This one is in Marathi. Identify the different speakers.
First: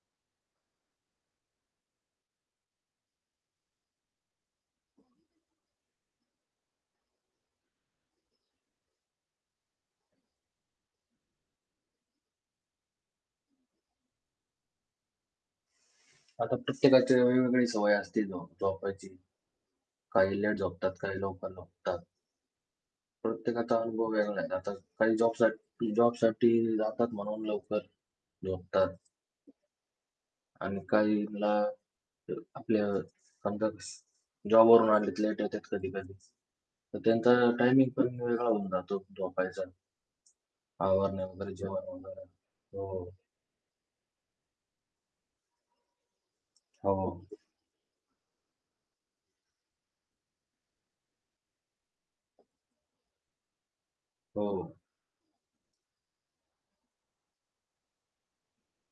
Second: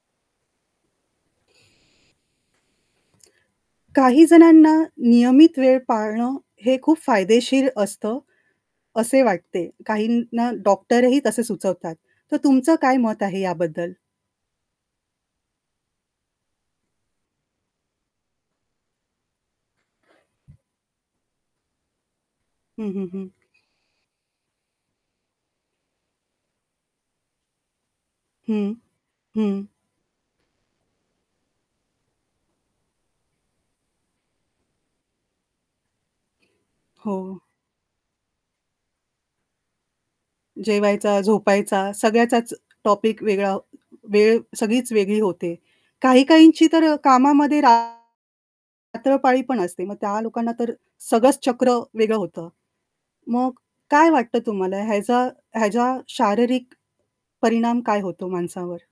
Speaker 1: काही जणांना नियमित वेळ पाळणं, हे खूप फायदेशीर असतं असे वाटते. काहींना डॉक्टरही तसे सुचवतात. तर तुमचं काय मत आहे याबद्दल?
Speaker 2: आता प्रत्येकाची वेगवेगळी सवय असते झो झोपायची. काही लेट झोपतात, काही लवकर झोपतात.
Speaker 1: हं, हं, हं.
Speaker 2: प्रत्येकाचा अनुभव वेगळा आहे. आता काही जॉबसाठी जॉबसाठी जातात म्हणून लवकर
Speaker 1: हं.
Speaker 2: झोपतात.
Speaker 1: हं.
Speaker 2: आणि काहींना आपल्या समजा जॉबवरून आणले लेट येतात कधी-कधी तर
Speaker 1: हो.
Speaker 2: त्यांचा टायमिंग पण वेगळा होऊन जातो झोपायचा.
Speaker 1: जेवायचा,
Speaker 2: आवरणे वगैरे जेवण
Speaker 1: झोपायचा
Speaker 2: वगैरे.
Speaker 1: सगळ्याचाच
Speaker 2: हो.
Speaker 1: टॉपिक वेगळा वेळ सगळीच वेगळी होते. काही-काहींची तर
Speaker 2: हो.
Speaker 1: कामामध्ये रात्रपाळी पण असते. मग त्या लोकांना तर सगळंच चक्र वेगळं होतं. मग काय वाटतं
Speaker 2: हो.
Speaker 1: तुम्हाला ह्याचा ह्याचा शारीरिक परिणाम काय होतो माणसावर?